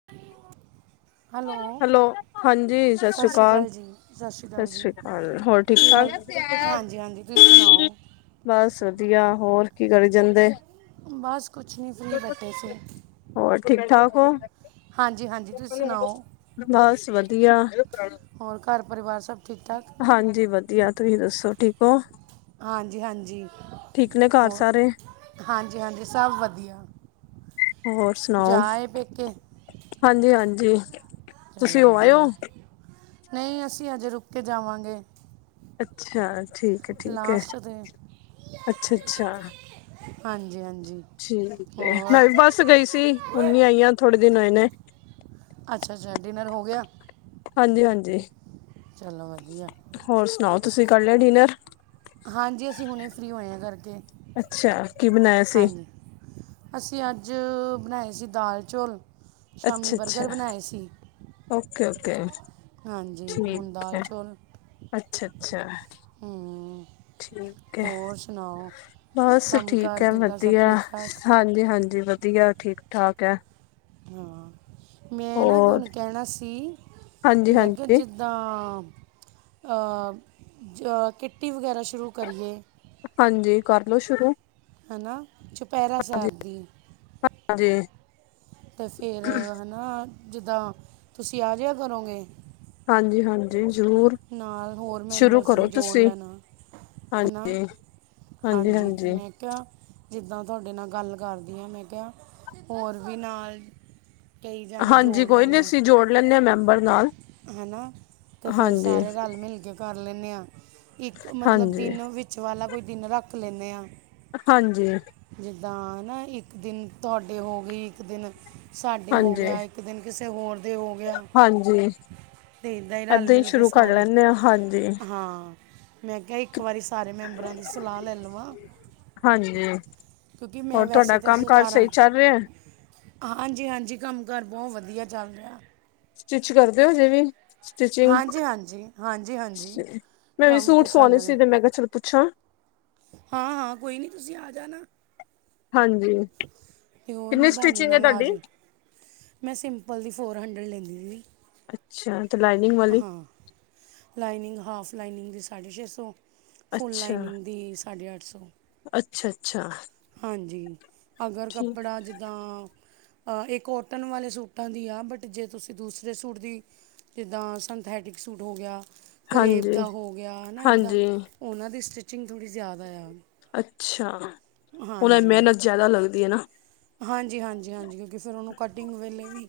[inaudible] Hello ਹਾਂਜੀ ਸ ਸਤਿ ਸ਼੍ਰੀ ਕਾਲ, ਅਕਾਲ ਜੀ ਸਤਿ ਸ ਅਕਾਲ ਜੀ ਸ਼੍ਰੀ ਕਾਲ ਹੋਰ ਠੀਕ ਕੀ ਹਾਲ ਠਾਕ, ਹਾਂਜੀ ਹਾਂਜੀ ਤੁਸੀਂ ਸੁਣਾਓ ਬਸ ਵਧੀਆ ਹੋਰ ਕੀ ਕਰੀ ਜਾਂਦੇ? ਬਸ ਕੁਛ ਨੀ ਫਰੀ ਬੈਠੇ ਸੀ। ਹੋਰ ਠੀਕ ਠਾਕ ਹੋ? ਹਾਂਜੀ-ਹਾਂਜੀ ਤੁਸੀਂ ਸੁਣਾਓ? ਬਸ ਵਧੀਆ, ਹੋਰ ਘਰ ਪਰਿਵਾਰ ਸਭ ਠੀਕ ਠਾਕ ਹਾਂਜੀ ਵਧੀਆ। ਤੁਸੀਂ ਦੱਸੋ ਠੀਕ ਓ? ਹਾਂਜੀ-ਹਾਂਜੀ, ਘਰ ਹੋਰ ਸਾਰੇ ਹਾਂਜੀ-ਹਾਂਜੀ ਸਭ ਵਧੀਆ। ਹੋਰ ਸੁਣਾਓ, ਜਾਏ ਪੇਕੇ ਹਾਂਜੀ-ਹਾਂਜੀ। ਚੱਲ ਵਧੀਆ, ਨਈ ਅਸੀਂ ਅਜੇ ਰੁਕ ਕੇ ਜਾਵਾਂਗੇ। ਅੱਛਾ ਠੀਕ ਏ ਠੀਕ ਏ, ਲਾਸਟ ਤੇ ਅੱਛਾ-ਅੱਛਾ। ਹਾਂਜੀ-ਹਾਂਜੀ। ਠੀਕ ਏ ਮੈਂ ਵੀ ਬਸ ਗਈ ਸੀ ਹੁੰਨੀ ਆਈ ਆ ਥੋੜੇ ਦਿਨ ਹੋਏ ਨੇ। ਅੱਛਾ-ਅੱਛਾ ਡਿਨਰ ਹੋ ਗਿਆ? ਹਾਂਜੀ-ਹਾਂਜੀ, ਚਲੋ ਵਧੀਆ ਹੋਰ ਸੁਣਾਓ ਤੁਸੀਂ ਕਰ ਲਿਆ ਡਿਨਰ? ਹਾਂਜੀ ਅਸੀਂ ਹੁਣੇ ਫਰੀ ਹੋਏ ਆ ਕਰਕੇ, ਅੱਛਾ ਕੀ ਬਣਾਇਆ ਸੀ ਹਾਂਜੀ। ਅਸੀਂ ਅੱਜ ਬਣਾਏ ਸੀ ਦਾਲ, ਚੌਲ। ਸ਼ਾਮੀ ਅੱਛਾ-ਅੱਛਾ, ਬਣਾਏ ਸੀ ਓਕੇ-ਓਕੇ। ਹਾਂਜੀ ਹੁਣ ਦਾਲ, ਚੌਲ। ਅੱਛਾ-ਅੱਛਾ, ਹੂੰ ਠੀਕ ਐ। ਹੋਰ ਸੁਣਾਓ ਬਸ ਠੀਕ ਕੰਮਕਾਰ ਐ ਕਿੱਦਾਂ ਸਭ ਵਧੀਆ ਠੀਕ ਠਾਕ ਹਾਂਜੀ-ਹਾਂਜੀ ਵਧੀਆ ਠੀਕ ਠਾਕ ਐ। ਹਾਂ ਮੈਂ ਨਾ ਹੋਰ ਤੁਹਾਨੂੰ ਕਹਿਣਾ ਸੀ, ਹਾਂਜੀ ਮੈਂ ਕਿਹਾ ਹਾਂਜੀ ਜਿ ਦਾ ਅ, ਜ ਕਿੱਟੀ ਵਗੈਰਾ ਸ਼ੁਰੂ ਕਰੀਏ। ਹਾਂਜੀ ਕਰਲੋ ਸ਼ੁਰੂ। ਹਨਾ ਚੁਪੈਰਾ ਹਾਂਜੀ ਸਾਬ ਦੀ। ਹਾਂਜੀ। 'ਤੇ ਫੇਰ ਹਨਾ ਜਿੱਦਾਂ ਤੁਸੀਂ ਆ ਜੇਆ ਕਰੋਗੇ? ਹਾਂਜੀ-ਹਾਂਜੀ ਜ਼ਰੂਰ। ਨਾਲ ਹੋਰ ਸ਼ੁਰੂ ਮੈਂਬਰਸ ਵੀ ਕਰੋ ਜੋੜ ਤੁਸੀਂ ਲੈਣਾ। ਹਨਾ, ਹਾਂਜੀ ਹਾਂਜੀ 'ਤੇ ਮੈਂ ਕੇ ਹਾਂ ਜਿੱਦਾਂ ਤੁਹਾਡੇ ਨਾਲ ਗੱਲ ਕਰਦੀ ਆ ਮੈਂ ਕਿਹਾ ਹੋਰ ਵੀ ਨਾਲ ਕਈ ਜਾਣੇ ਹਾਂਜੀ ਜੋੜ ਕੋਈ ਨੀ ਲੈਣਾ ਅਸੀਂ ਜੋੜ ਲੈਂਨੇ ਆ ਮੈਂਬਰ ਨਾਲ। ਹਨਾ 'ਤੇ ਫੇਰ ਹਾਂਜੀ ਸਾਰੇ ਰਲ-ਮਿਲ ਕੇ ਕਰ ਲੈਂਨੇ ਆ, ਇੱਕ ਮਤਲਬ ਹਾਂਜੀ ਦਿਨ ਵਿੱ ਚ ਵਾਲਾ ਕੋਈ ਦਿਨ ਰੱਖ ਲੈਂਨੇ ਆ। ਹਾਂਜੀ। ਜਿੱਦਾਂ ਹਨਾ ਇੱਕ ਦਿਨ ਤੁਹਾਡੇ ਹੋ ਗਈ, ਇੱਕ ਦਿਨ ਸਾਡੇ ਹੋ ਹਾਂਜੀ ਗਿਆ ਇ ਕ ਦਿਨ ਕਿਸੇ ਹੋਰ ਦੇ ਹੋ ਗਿਆ। ਹਾਂਜੀ! ਤੇ ਇਦਾਂ ਈ ਏਦਾਂ ਹੀ ਰਲ-ਮਿਲ ਗੇ ਸ਼ੁਰੂ ਕਰ ਸਾਰੇ, ਲੈਂਦੇ ਹਾਂ ਹਾਂਜੀ ਹਾਂ! ਮੈਂ ਕਿਹਾ ਇੱਕ ਵਾਰੀ ਸਾਰੇ ਮੈਂਬਰਾਂ ਦੀ ਸਲਾਹ ਲੈ ਲਵਾਂ। ਹਾਂਜੀ! ਕਿਉਂਕਿ ਮੈਂ ਹੋਰ ਤੁਹਾਡਾ ਕੰਮ ਕਾਰ ਸਹੀ ਚੱਲ ਰਿਐ? ਹਾਂਜੀ-ਹਾਂਜੀ ਕੰਮ-ਕਾਰ ਬਹੁਤ ਵਧੀਆ ਚੱਲ ਰਿਆ। ਸਟਿੱਚ ਕਰਦੇ ਹੋ ਹਜੇ ਵੀ? ਸਟਿਚਿੰਗ, ਹਾਂਜੀ ਹਾਂਜੀ ਹਾਂਜੀ ਹਾਂਜੀ ਸ-ਮੈਂ ਵੀ ਕੰਮ ਸੂਟ ਤੇ ਚੱਲ ਸਵਾਉਣੇ ਸੀਗੇ ਮੈਂ ਕਿਹਾ ਚਲੋ ਪੁੱਛਾਂ। ਹਾਂ-ਹਾਂ ਕੋਈ ਨੀ ਤੁਸੀਂ ਆ ਜਾਣਾ। ਹਾਂਜੀ! ਤੇ ਹੋਰ ਕਿੰਨੀ ਨਿਬਾਨੇ ਸਟਿਚਿੰਗ ਹੈ ਨਾਲ਼ ਤੁਹਾਡੀ ਆਜੀ। ਮੈਂ ਸਿੰਪਲ ਦੀ ਫੋਰ-ਹੰਡਡ ਲੈਂਨੀ ਵੀ। ਅੱਛਾ, ਤੇ ਲਾਈਨਿੰਗ ਵਾਲੀ? ਲਾਈਨਿੰਗ ਹਾਫ਼ ਲਾਈਨਿੰਗ ਦੀ ਸਾਢੇ-ਛੇ ਸੌ, ਫੁੱਲ ਲਾਈਨਿੰਗ ਦੀ ਸਾਢੇ-ਅੱਠ ਸੌ। ਅੱਛਾ-ਅੱਛਾ! ਹਾਂਜੀ! ਅਗਰ ਕੱਪੜਾ ਜਿੱਦਾਂ ਅ-ਇਹ ਕੋਟਨ ਵਾਲੇ ਸੂਟਾਂ ਦੀ ਆ ਬਟ ਜੇ ਤੁਸੀਂ ਦੂਸਰੇ ਸੂਟ ਦੀ ਜਿੱਦਾਂ ਸੰਥੈਟਿਕ ਸੂਟ ਹੋ ਗਿਆ, ਕਰੇਬ ਹਾਂਜੀ ਦਾ ਹੋ ਗਿਆ ਹਨਾ ਇੱਦਾਂ? ਹਾਂਜੀ ਉਹਨਾਂ ਦੀ ਸਟਿੱਚਿੰਗ ਥੋੜ੍ਹੀ ਜ਼ਿਆਦਾ ਆ। ਅੱਛਾ! ਓਹਨਾਂ ਦ ਮਿਹਨਤ ਜਿਆਦਾ ਲੱਗਦੀ ਐ ਨਾ। ਹਾਂਜੀ-ਹਾਂਜੀ-ਹਾਂਜੀ ਕਿਉਂਕਿ ਫ਼ਿਰ ਉਹਨੂੰ ਕਟਿੰਗ ਵੇਲੇ ਵੀ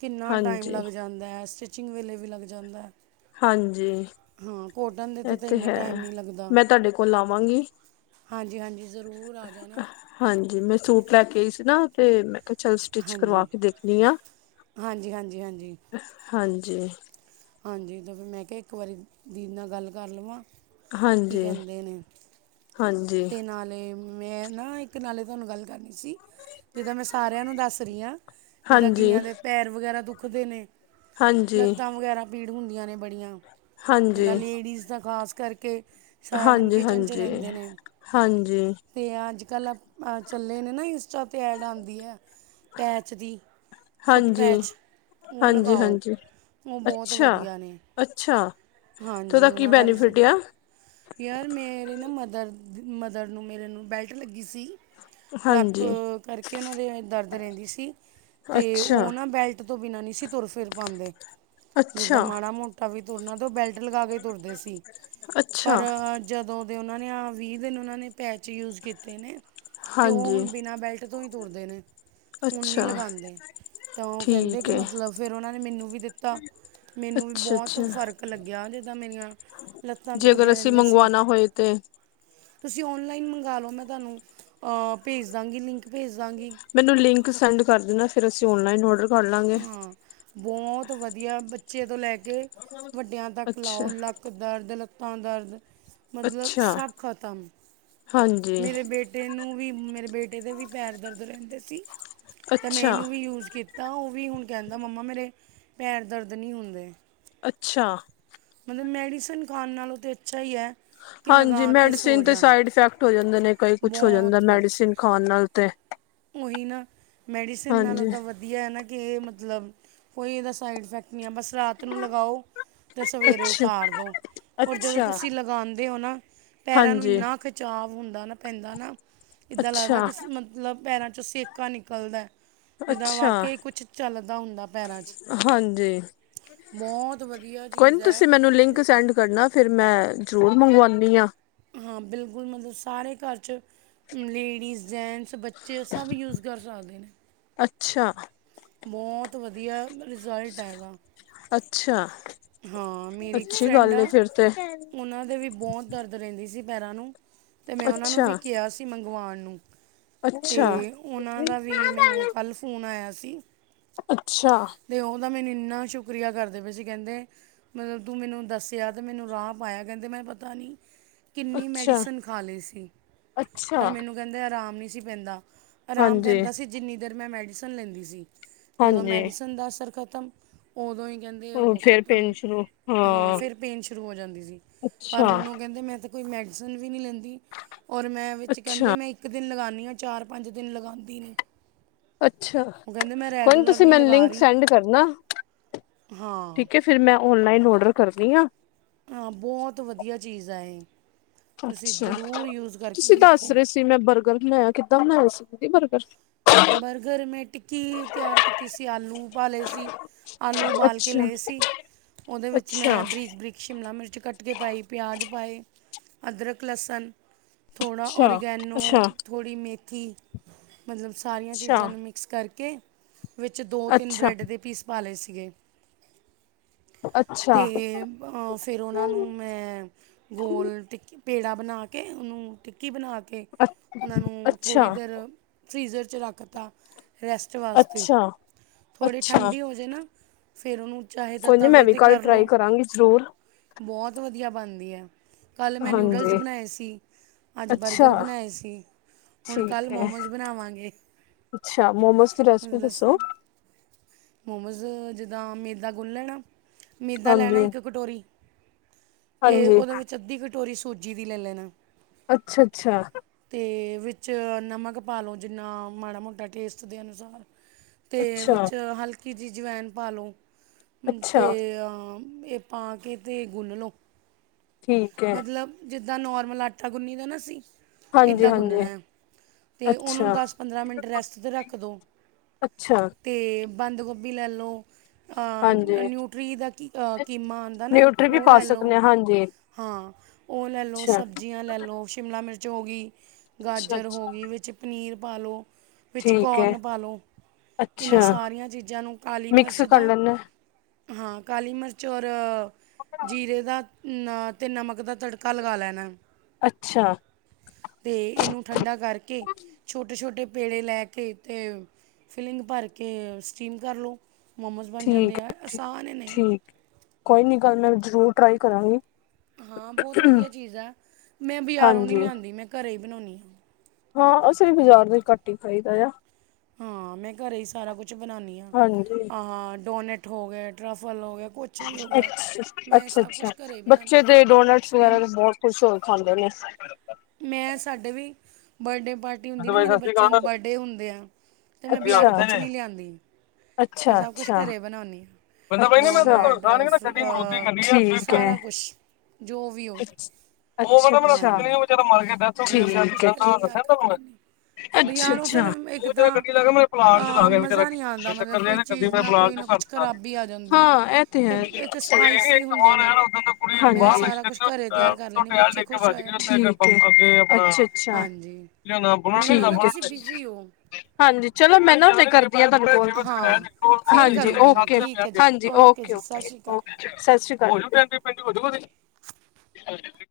ਕਿੰਨਾ ਟਾਈਮ ਹਾਂਜੀ ਲੱਗ ਜਾਂਦੈ ਸਟਿਚ ਚਿੰਗ ਵੇਲੇ ਵੀ ਲੱਗ ਜਾਂਦੈ। ਹਾਂਜੀ ਹਾਂ ਕੋਟਨ ਇਹ ਦੇ ਤੇ ਇੰਨਾ ਹੈ ਟਾਈਮ ਨੀ ਲੱਗਦਾ। ਮੈਂ ਤੁਹਾਡੇ ਕੋਲ ਆਵਾਂਗੀ ਹਾਂਜੀ-ਹਾਂਜੀ ਜ਼ਰੂਰ ਆ ਜਾਣਾ। ਹਾਂਜੀ ਮੈਂ ਸੂਟ ਲੈ ਕੇ ਆਈ ਸੀ ਨਾ ਤੇ ਮੈ ਕਿਆ ਚੱਲ ਸਟਿੱਚ ਕਰਵਾ ਹਾਂਜੀ ਕੇ ਦੇਖਣੀ ਆ, ਹਾਂਜੀ ਹਾਂਜੀ ਹਾਂਜੀ ਹਾਂਜੀ! ਹਾਂਜੀ ਤੇ ਫਿਰ ਮੈਂ ਕਿਹਾ ਇੱਕ ਵਾਰੀ ਦੀਦੀ ਨਾਲ ਗੱਲ ਕਰ ਲਵਾਂ ਕੀ ਹਾਂਜੀ ਕਹਿੰਦੇ ਨੇ। ਹਾਂਜੀ ਤੇ ਨਾਲੇ਼ ਮੈਂ ਨਾ ਇੱਕ ਨਾਲੇ਼ ਤੁਹਾਨੂੰ ਗੱਲ ਕਰਨੀ ਸੀ। ਜਿੱਦਾਂ ਮੈਂ ਸਾਰਿਆਂ ਨੂੰ ਦੱਸ ਰੀ ਆਂ ਜਿੱਦਾਂ ਹਾਂਜੀ, ਕਈਆਂ ਦੇ ਪੈਰ ਵਗੈਰਾ ਦੁਖਦੇ ਨੇ ਹਾਂਜੀ, ਲੱਤਾਂ ਵਗੈ਼ਰਾ ਪੀੜ ਹੁੰਦੀਆਂ ਨੇ ਬੜੀਆਂ ਹਾਂਜੀ, ਜਿੱਦਾਂ ਲੇਡੀਜ਼ ਤਾਂ ਖ਼ਾਸ ਕਰਕੇ ਸਾਰਾ ਦਿਨ ਕਿਚਨ ਹਾਂਜੀ-ਹਾਂਜੀ-ਹਾਂਜੀ! ਤੇ ਅੱਜ-ਕੱਲ੍ਹ ਅ-ਚੱਲੇ ਨੇ ਨਾ ਇੰਸਟਾ ਤੇ ਐਡ ਆਂਦੀ ਐ ਪੈਚ ਦੀ। ਹਾਂਜੀ, ਫੁੱਟਪੈਚ, ਉਹ ਹਾਂਜੀ, ਲਗਾਓ ਹਾਂਜੀ ਉਹ ਬਹੁਤ ਅੱਛਾ। ਵਧੀਆ ਨੇ। ਅੱਛਾ ਤੇ ਹਾਂਜੀ ਉਹਦਾ ਕੀ ਉਹਨਾਂ ਦਾ ਬੈਨੀਫਿਟ ਆ? ਰਿਜ਼ਲਟ ਯਾਰ ਮੇਰੇ ਨਾ ਮਦਰ ਮਦਰ ਨੂੰ ਮੇਰੇ ਨੂੰ ਬੈਲਟ ਲੱਗੀ ਸੀ। ਲੱਕ ਹਾਂਜੀ ਕਰਕੇ ਉਹਨਾਂ ਦੇ ਦਰਦ ਰਹਿੰਦੀ ਸੀ। ਤੇ ਅੱਛਾ। ਉਹ ਨਾ ਬੈਲਟ ਤੋਂ ਬਿਨਾਂ ਨਹੀਂ ਸੀ ਤੁਰ-ਫਿਰ ਪਾਉਂਦੇ। ਅੱਛਾ, ਜਿੱਦਾਂ ਮਾੜਾ-ਮੋਟਾ ਵੀ ਤੁਰਨਾ ਤਾਂ ਉਹ ਬੈਲਟ ਲਗਾ ਕੇ ਤੁਰਦੇ ਸੀ। ਅੱਛਾ! ਪਰ ਜਦੋਂ ਦੇ ਉਹਨਾਂ ਨੇ ਆ ਵੀਹ-ਦਿਨ ਉਹਨਾਂ ਨੇ ਪੈਚ ਯੂਜ਼ ਕੀਤੇ ਨੇ ਤੇ ਉਹ ਹਾਂਜੀ ਹੁਣ ਬਿਨਾਂ ਬੈਲਟ ਤੋਂ ਈ ਤੁਰਦੇ ਨੇ। ਹੁਣ ਨੀ ਅੱਛਾ ਲਗਾਂਦੇ ਤਾਂ ਉਹ ਕਹਿੰਦੇ ਕਿ ਠੀਕ ਹੈ। ਮਤਲਬ ਫ਼ਿਰ ਉਹਨਾਂ ਨੇ ਮੈਨੂੰ ਵੀ ਦਿੱਤਾ। ਮੈਨੂੰ ਵੀ ਅੱਛਾ, ਬਹੁਤ ਅੱਛਾ ਫ਼ਰਕ ਲੱਗਿਆ ਜਿੱਦਾਂ ਮੇਰੀਆਂ ਲੱਤਾਂ ਜੇ ਅਗਰ ਦੁਖਦੀਆਂ ਅਸੀਂ ਰਹਿੰਦੀਆਂ ਸੀ ਮੰਗਵਾਣਾ ਹੋਏ ਤੇ? ਤੁਸੀਂ ਔਨਲਾਈਨ ਮੰਗਾ ਲਓ ਮੈਂ ਤੁਹਾਨੂੰ ਅ-ਭੇਜ ਦਾਂਗੀ ਲਿੰਕ ਭੇਜ ਦਾਂਗੀ। ਮੈਨੂੰ ਲਿੰਕ ਸੈਂਡ ਕਰ ਦੇਣਾ ਫ਼ਿਰ ਅਸੀਂ ਔਨਲਾਈਨ ਔਡਰ ਕਰ ਲਾਂਗੇ। ਹਾਂ ਬਹੁਤ ਵਧੀਆ ਬੱਚੇ ਤੋਂ ਲੈ ਕੇ ਵੱਡਿਆਂ ਤੱਕ ਅੱਛਾ, ਲਾਓ ਲੱਕ ਦਰਦ ਲੱਤਾਂ ਦਰਦ ਮਤਲਬ ਅੱਛਾ ਸਭ ਖਤਮ ਹਾਂਜੀ, ਮੇਰੇ ਬੇਟੇ ਨੂੰ ਵੀ ਮੇਰੇ ਬੇਟੇ ਦੇ ਵੀ ਪੈਰ ਦਰਦ ਰਹਿੰਦੇ ਸੀ ਤਾਂ ਮੈਂ ਅੱਛਾ, ਇਹਨੂੰ ਵੀ ਯੂਜ ਕੀਤਾ ਉਹ ਵੀ ਹੁਣ ਕਹਿੰਦਾ ਮੰਮਾ ਮੇਰੇ ਪੈਰ ਦਰਦ ਨਹੀਂ ਹੁੰਦੇ ਅੱਛਾ ਮਤਲਬ ਮੈਡੀਸਨ ਖਾਣ ਨਾਲੋਂ ਤਾਂ ਅੱਛਾ ਹੀ ਹੈ ਕਿ ਹਾਂਜੀ ਲਗਾ ਕੇ ਸੋ ਮੈਡੀਸਿਨ ਦੇ ਜਾਣ ਸਾਈਡ ਇਫੈਕਟ ਹੋ ਜਾਂਦੇ ਨੇ ਕਈ ਕੁਛ ਹੋ ਜਾਂਦਾ ਬਹੁਤ ਮੈਡੀਸਿਨ ਖਾਣ ਨਾਲ ਤੇ ਉਹੀ ਨਾ ਮੈਡੀਸਨ ਨਾਲੋ ਹਾਂਜੀ ਤਾ ਵਧੀਆ ਵਧੀਆ ਨਾ ਕਿ ਇਹ ਮਤਲਬ ਕੋਈ ਇਹਦਾ ਸਾਈਡ ਇਫੈਕਟ ਨਹੀਂ ਆ ਬਸ ਰਾਤ ਨੂੰ ਲਗਾਓ ਤੇ ਸਵੇਰੇ ਅੱਛਾ ਉਤਾਰ ਦੋ ਜਦੋਂ ਅੱਛਾ ਤੁਸੀਂ ਲਗਾਉਂਦੇ ਹੋ ਨਾ ਪੈਰਾਂ ਨੂੰ ਹਾਂਜੀ ਇੰਨਾ ਚਾਵ ਹੁੰਦਾ ਨਾ ਪੈਂਦਾ ਨਾ ਇੱਦਾਂ ਅੱਛਾ ਲੱਗਦਾ ਕਿ ਮਤਲਬ ਪੈਰਾਂ 'ਚੋਂ ਸੇਕਾ ਨਿਕਲਦਾ ਜਿੱਦਾਂ ਅੱਛਾ ਵਾਕਿਆ ਈ ਕੁੱਛ ਚੱਲਦਾ ਹੁੰਦਾ ਪੈਰਾਂ ਚੇ ਹਾਂਜੀ ਬਹੁਤ ਵਧੀਆ ਕੋਈ ਚੀਜ਼ ਨੀ ਹੈ ਤੁਸੀਂ ਮੈਨੂੰ ਤੇ ਲਿੰਕ ਸੈਂਡ ਕਰਨਾ ਫਿਰ ਮੈਂ ਜ਼ਰੂਰ ਮੰਗਵਾਉਦੀ ਹਾਂ ਹਾਂ ਬਿਲਕੁਲ ਮਤਲਬ ਸਾਰੇ ਘਰ 'ਚ ਲੇਡੀਜ਼ ਜੈਂਟਸ ਬੱਚੇ ਜੇ ਸਭ ਯੂਜ ਕਰ ਸਕਦੇ ਨੇ ਅੱਛਾ ਬਹੁਤ ਵਧੀਆ ਰਿਜ਼ਲਟ ਹੈ ਇਹਦਾ ਅੱਛਾ ਹਾਂ ਮੇਰੀ ਇੱਕ ਅੱਛੀ ਫਰੈਂਡ ਗੱਲ ਏ ਆ ਫਿਰ ਤੇ ਉਹਨਾਂ ਦੇ ਵੀ ਬਹੁਤ ਦਰਦ ਰਹਿੰਦੀ ਸੀ ਪੈਰਾਂ ਨੂੰ ਅਤੇ ਮੈਂ ਉਹਨਾਂ ਨੂੰ ਅੱਛਾ ਵੀ ਕਿਹਾ ਸੀ ਮੰਗਵਾਉਣ ਨੂੰ ਤੇ ਅੱਛਾ ਉਹਨਾਂ ਦਾ ਵੀ ਅੱਛਾ ਮੈਨੂੰ ਕੱਲ੍ਹ ਫੋਨ ਆਇਆ ਸੀ ਅੱਛਾ ਤੇ ਉਹ ਤਾਂ ਮੈਨੂੰ ਇੰਨਾ ਸ਼ੁਕਰੀਆ ਕਰਦੇ ਪਏ ਸੀ ਕਹਿੰਦੇ ਮਤਲਬ ਤੂੰ ਮੈਨੂੰ ਦੱਸਿਆ ਅਤੇ ਮੈਨੂੰ ਰਾਹ ਪਾਇਆ ਕਹਿੰਦੇ ਮੈਂ ਪਤਾ ਨਹੀਂ ਕਿੰਨੀ ਅੱਛਾ ਮੈਡੀਸਨ ਖਾ ਲਈ ਸੀ ਅੱਛਾ ਪਰ ਮੈਨੂੰ ਕਹਿੰਦੇ ਆਰਾਮ ਨਹੀਂ ਸੀ ਪੈਂਦਾ ਆਰਾਮ ਹਾਂਜੀ ਪੈਂਦਾ ਸੀ ਜਿੰਨੀ ਦੇਰ ਮੈਂ ਮੈਡੀਸਨ ਲੈਂਦੀ ਸੀ ਜਦੋਂ ਹਾਂਜੀ ਮੈਡੀਸਨ ਦਾ ਅਸਰ ਖ਼ਤਮ ਉਦੋਂ ਹੀ ਕਹਿੰਦੇ ਉਹ ਫੇਰ ਖਤਮ ਪੇਨ ਸ਼ੁਰੂ ਹਾਂ ਫਿਰ ਪੇਨ ਸ਼ੁਰੂ ਹੋ ਜਾਂਦੀ ਸੀ ਪਰ ਅੱਛਾ ਹੁਣ ਉਹ ਕਹਿੰਦੇ ਮੈਂਤੇ ਕੋਈ ਮੈਡੀਸਨ ਵੀ ਨਹੀ ਲੈਂਦੀ ਹੋਰ ਮੈਂ ਵਿੱਚ ਕਹਿੰਦੇ ਅੱਛਾ ਮੈਂ ਇੱਕ ਦਿਨ ਲਗਾਉਂਦੀ ਹਾਂ ਚਾਰ ਪੰਜ ਦਿਨ ਲਗਾਉਂਦੀ ਨੀ ਅੱਛਾ ਕੋਈ ਨਹੀਂ ਰੈਗੂਲਰ ਤੁਸੀਂ ਮੈਨੂੰ ਲਗਾ ਲਿੰਕ ਰਹੀ ਸੈਂਡ ਕਰਨਾ ਹਾਂ ਠੀਕ ਹੈ ਫਿਰ ਮੈਂ ਔਨਲਾਈਨ ਔਡਰ ਕਰਦੀ ਆ ਹਾਂ ਬਹੁਤ ਵਧੀਆ ਚੀਜ਼ ਹੈ ਇਹ ਤੁਸੀਂ ਜ਼ਰੂਰ ਯੂਜ਼ ਕਰਕੇ ਵੇਖੋ ਤੇਮੈਂ ਬਰਗਰ ਬਣਾਇਆ ਕਿੱਦਾਂ ਬਣਾਇਆ ਸੀ ਬਰਗਰ ਬਰਗਰ ਮੈਂ ਟਿੱਕੀ ਤਿਆਰ ਕੀਤੀ ਸੀ ਆਲੂ ਪਾਾਲੇ ਸੀ ਆਲੂ ਉਬਾਲ ਕੇ ਅੱਛਾ ਲਏ ਸੀ ਉਹਦੇ ਵਿੱਚ ਮੈਂ ਅੱਛਾ ਬਰੀਕ ਬਰੀਕ ਸ਼ਿਮਲਾ ਮਿਰਚ ਕੱਟ ਕੇ ਪਾਈ ਪਿਆਜ਼ ਪਾਏ ਅਦਰਕ ਲਸਣ ਥੋੜ੍ਹਾ ਅੱਛਾ ਓਰੀਗੈਨੋ ਅੱਛਾ ਥੋੜ੍ਹੀ ਮੇਥੀ ਮਤਲਬ ਸਾਰੀਆਂ ਅੱਛਾ ਚੀਜ਼ਾਂ ਨੂੰ ਮਿਕਸ ਮੈਸ ਕਰਕੇ ਵਿੱਚ ਦੋ ਤਿੰਨ ਅੱਛਾ ਬ੍ਰੈੱਡ ਦੇ ਪੀਸ ਪਾ ਲਏ ਸੀਗੇ ਤੇ ਅੱਛਾ ਅਹ ਫਿਰ ਉਹਨਾਂ ਨੂੰ ਮੈਂ ਗੋਲ ਟਿੱਕੀ ਪੇੜਾ ਬਣਾ ਕੇ ਉਹਨੂੰ ਟਿੱਕੀ ਬਣਾ ਕੇ ਉਹਨਾਂ ਨੂੰ ਅੱਛਾ ਥੋੜ੍ਹੀ ਦੇਰ ਫਰੀਜ਼ਰ 'ਚ ਰੱਖ ਤਾ ਰੈਸਟ ਵਾਸਤੇ ਅੱਛਾ ਥੋੜ੍ਹੀ ਅੱਛਾ ਠੰਡੀ ਹੋ ਜਾਵੇ ਨਾ ਫਿਰ ਉਹਨੂੰ ਚਾਹੇ ਤਾਂ ਤਵੇ 'ਤੇ ਕਰ ਲਉ ਕਰਾਂਗੇ ਜ਼ਰੂਰ ਬਹੁਤ ਵਧੀਆ ਬਣਦੀ ਹੈ। ਕੱਲ੍ਹ ਮੈਂ ਨਿਊਡਲਸ ਹਾਂਜੀ ਬਣਾਏ ਸੀ ਅੱਜ ਅੱਛਾ ਬਰਗਰ ਬਣਾਏ ਸੀ। ਹੁਣ ਕੱਲ ਠੀਕ ਹੈ ਮੋਮੋਸ ਬਣਾਵਾਂਗੇ, ਅੱਛਾ ਮੋਮੋਸ ਦੀ ਰੈਸਪੀ ਦੱਸੋ ਮੋਮੋਜ਼ ਜਿੱਦਾਂ ਮੈਦਾ ਗੁੱਨ ਲੈਣਾ, ਮੈਦਾ ਲੈਣਾ ਹਾਂਜੀ ਇੱਕ ਕਟੋਰੀ ਤੇ ਹਾਂਜੀ ਉਹਦੇ ਵਿੱਚ ਅੱਧੀ ਕਟੋਰੀ ਸੂਜੀ ਦੀ ਲੈ ਲੈਣਾ ਅੱਛਾ ਅੱਛਾ ਤੇ ਵਿੱਚ ਨਮਕ ਪਾ ਲਉ ਜਿੰਨਾ ਮਾੜਾ ਮੋਟਾ ਟੇਸਟ ਦੇ ਅਨੁਸਾਰ ਤੇ ਅੱਛਾ ਵਿੱਚ ਹਲਕੀ ਜਿ ਜਵਾਇਨ ਪਾ ਲਉ, ਤੇ ਅੱਛਾ ਇਹ ਪਾ ਕੇ ਤੇ ਗੁੱਨ ਲਓ ਠੀਕ ਹੈ ਮਤਲਬ ਜਿੱਦਾਂ ਨੋਰਮਲ ਆਟਾ ਗੁੰਨੀ ਦਾ ਨਾ ਅਸੀਂ। ਹਾਂਜੀ ਇੱਦਾਂ ਗੁੰਨਣਾ ਹਾਂਜੀ ਹੈ ਤੇ ਉਹਨੂੰ ਅੱਛਾ ਦਸ ਪੰਦਰਾਂ ਮਿੰਟ ਰੈਸਟ ਤੇ ਰੱਖ ਦਿਉ ਅੱਛਾ ਤੇ ਬੰਦ ਗੋਭੀ ਲੈ ਲਉ ਹਾਂਜੀ ਨਿਊਟਰੀ ਦਾ ਕੀ ਕੀਮਾ ਆਉਂਦਾ ਨਾ, ਨਿਊਟਰੀ ਵੀ ਉਹ ਪਾ ਲੈ ਸਕਦੇ ਲਉ ਹਾਂ, ਹਾਂਜੀ ਹਾਂ ਉਹ ਲੈ ਲਓ ਅੱਛਾ ਸਬਜ਼ੀਆਂ ਲੈ ਲਓ, ਸ਼ਿਮਲਾ ਮਿਰਚ ਹੋ ਗਈ। ਅੱਛਾ ਗਾਜਰ ਹੋ ਅੱਛਾ ਗਈ, ਵਿੱਚ ਪਨੀਰ ਪਾ ਲਉ ਵਿੱਚ ਠੀਕ ਹੈ ਕੋਰਨ ਪਾ ਲਉ, ਇਹਨਾਂ ਅੱਛਾ ਸਾਰੀਆਂ ਚੀਜ਼ਾਂ ਨੂੰ ਕਾਲੀ ਮਿਕਸ ਮਿਰਚ ਦਾ ਕਰ ਲੈਂਦੇ ਹਾਂ ਕਾਲੀ ਮਿਰਚ ਔਰ ਜੀਰੇ ਦਾ ਤੇ ਨਮਕ ਦਾ ਤੜਕਾ ਲਗਾ ਲੈਣਾ ਅੱਛਾ ਤੇ ਇਹਨੂੰ ਠੰਡਾ ਕਰਕੇ, ਛੋਟੇ ਛੋਟੇ ਪੇੜੇ ਲੈ ਕੇ ਤੇ ਫਿਲਿੰਗ ਭਰ ਕੇ ਸਟੀਮ ਕਰ ਲਉ, ਮੋਮੋਸ ਬਣ ਠੀਕ ਜਾਂਦੇ ਆ ਹੈ ਆਸਾਨ ਨੇ ਠੀਕ ਕੋਈ ਨੀ ਕਲ ਮੈਂ ਜ਼ਰੂਰ ਟਰਾਈ ਕਰਾਂਗੀ ਹਾਂ ਬਹੁਤ ਵਧੀਆ ਚੀਜ਼ ਆ, ਮੈਂ ਬਜ਼ਾਰੋਂ ਨੀ ਹਾਂਜੀ ਲਿਆਂਦੀ ਮੈਂ ਘਰੇ ਹੀ ਬਣਾਉਨੀ ਆਂ। ਹਾਂ ਅਸੀਂ ਵੀ ਬਾਜ਼ਾਰ ਦਾ ਘੱਟ ਹੀ ਖ਼ਾਹੀਦਾ ਐ ਹਾਂ ਮੈਂ ਘਰੇ ਹੀ ਸਾਰਾ ਕੁਛ ਬਣਾਉਾਨਨੀ ਆਂ, ਹਾਂਜੀ ਆ ਡੋਨਟ ਹੋ ਗਏ, ਟਰੈਫਲ ਹੋ ਗਏ ਕੁੱਛ ਅੱਛ ਅੱਛਾ ਅੱਛਾ ਹੀ ਬਣਾਉਂਦੀ ਬੱਚੇ ਹਾਂ ਦੇ ਡੋਨਟਸ ਮੈਂ ਵਗੈਰਾ ਬਹੁਤ ਕੁਛ ਹੋਰ ਖਾਂਦੇ ਨੇ ਮੈਂ ਸਾਡੇ ਵੀ ਬਰਥਡੇ ਪਾਰਟੀ ਹੁੰਦੀ ਨਾ ਮੇਰੇ ਸ਼੍ਰੀ ਬੱਚਿਆਂ ਦੇ ਅਕਾਲ, ਬਰਡੇ ਹੁੰਦੇ ਐ, ਤੇ ਮੈਂ ਅੱਛਾ ਬਜ਼ਾਰੋਂ ਕੁਛ ਅੱਛਾ ਨੀ ਲਿਆਂਦੀ ਮੈਂ ਅੱਛਾ ਸਭ ਕੁਛ ਅੱਛਾ ਘਰੇ ਬਣਾਉਨੀ ਆਂ ਡੋਨਟ ਅ ਠੀਕ ਸਾਰਾ ਹੈ ਕੁਛ ਜੋ ਵੀ ਹੋਵੇ ਉਹ ਕਹਿੰਦਾ ਮੈਂੱਸ ਹਾਂਜੀ ਵਿਚਾਰਾ ਮਰ ਕੇ ਡੈਥ ਮੈਂ ਕਹਿੰਦਾ ਸਭ ਕੁਛ ਘਰੇ ਹੀ [inaudible] ਤਿਆਰ ਕਰ ਲੈਂਦੀ ਅੱਛਾ ਬਜ਼ਾਰੋਂ ਫਿਰ ਅੱਛਾ ਇੱਕ ਉਹ ਤਾਂ ਜਗੱਡੀ ਲਾ ਮੇ ਪਲਾਟ ਚ ਲਾ ਅ ਮਜ਼ਾ ਨਹੀਂ ਆਉਂਦਾ ਮਤਲਬ ਚੱਕਰ ਲੱ ਕੋਈ ਚੀਜ਼ ਨਾ ਪਲਾ ਕੋਈ ਨਾ ਚ ਕੁਛ ਖਰਾਬੀ ਆ ਜਾਂਦੀ ਹਾਂ ਇਹ ਤੇ ਹੈ ਠੀਕ ਐ ਫਿਰ ਇੱਕ ਅੱਛਾ ਅੱਛਾ ਸਪਾਈਸੀ ਹੁੰਦੇ ਨੇ ਮੈਂ ਸਾਰਾ ਕੁਛ ਘਰੇ ਤਿਆਰ ਕਰ ਲੈਂਦੀ ਬੱਚੇ ਖੁਸ਼ ਹੋ ਜਾਂਦੇ ਨੇ ਹਾਂਜੀ ਮੈਨੂੰ ਲੱਗਦਾ ਠੀਕ ਤੁਸੀਂ ਬਿਜ਼ੀ ਐ ਹੋ ਹਾਂਜੀ, ਚਲੋ ਮੈਂ ਨਾ ਫੇਰ ਕਰਦੀ ਆਂ ਤੁਹਾਨੂੰ ਹਾਂ ਕੋਲ ਫਿਰ ਹਾਂਜੀ ਕਰੂੰਗੀ ਮੈਂ ਓਕੇ ਠੀਕ ਹੈ ਜੀ ਹਾਂਜੀ ਓਕੇ ਜੀ ਸਤਿ ਓਕੇ ਸ਼੍ਰੀ ਅਕਾਲ ਓਕੇ ਸਤਿ ਸ੍ਰੀ ਅਕਾਲ ਜੀ [inaudible]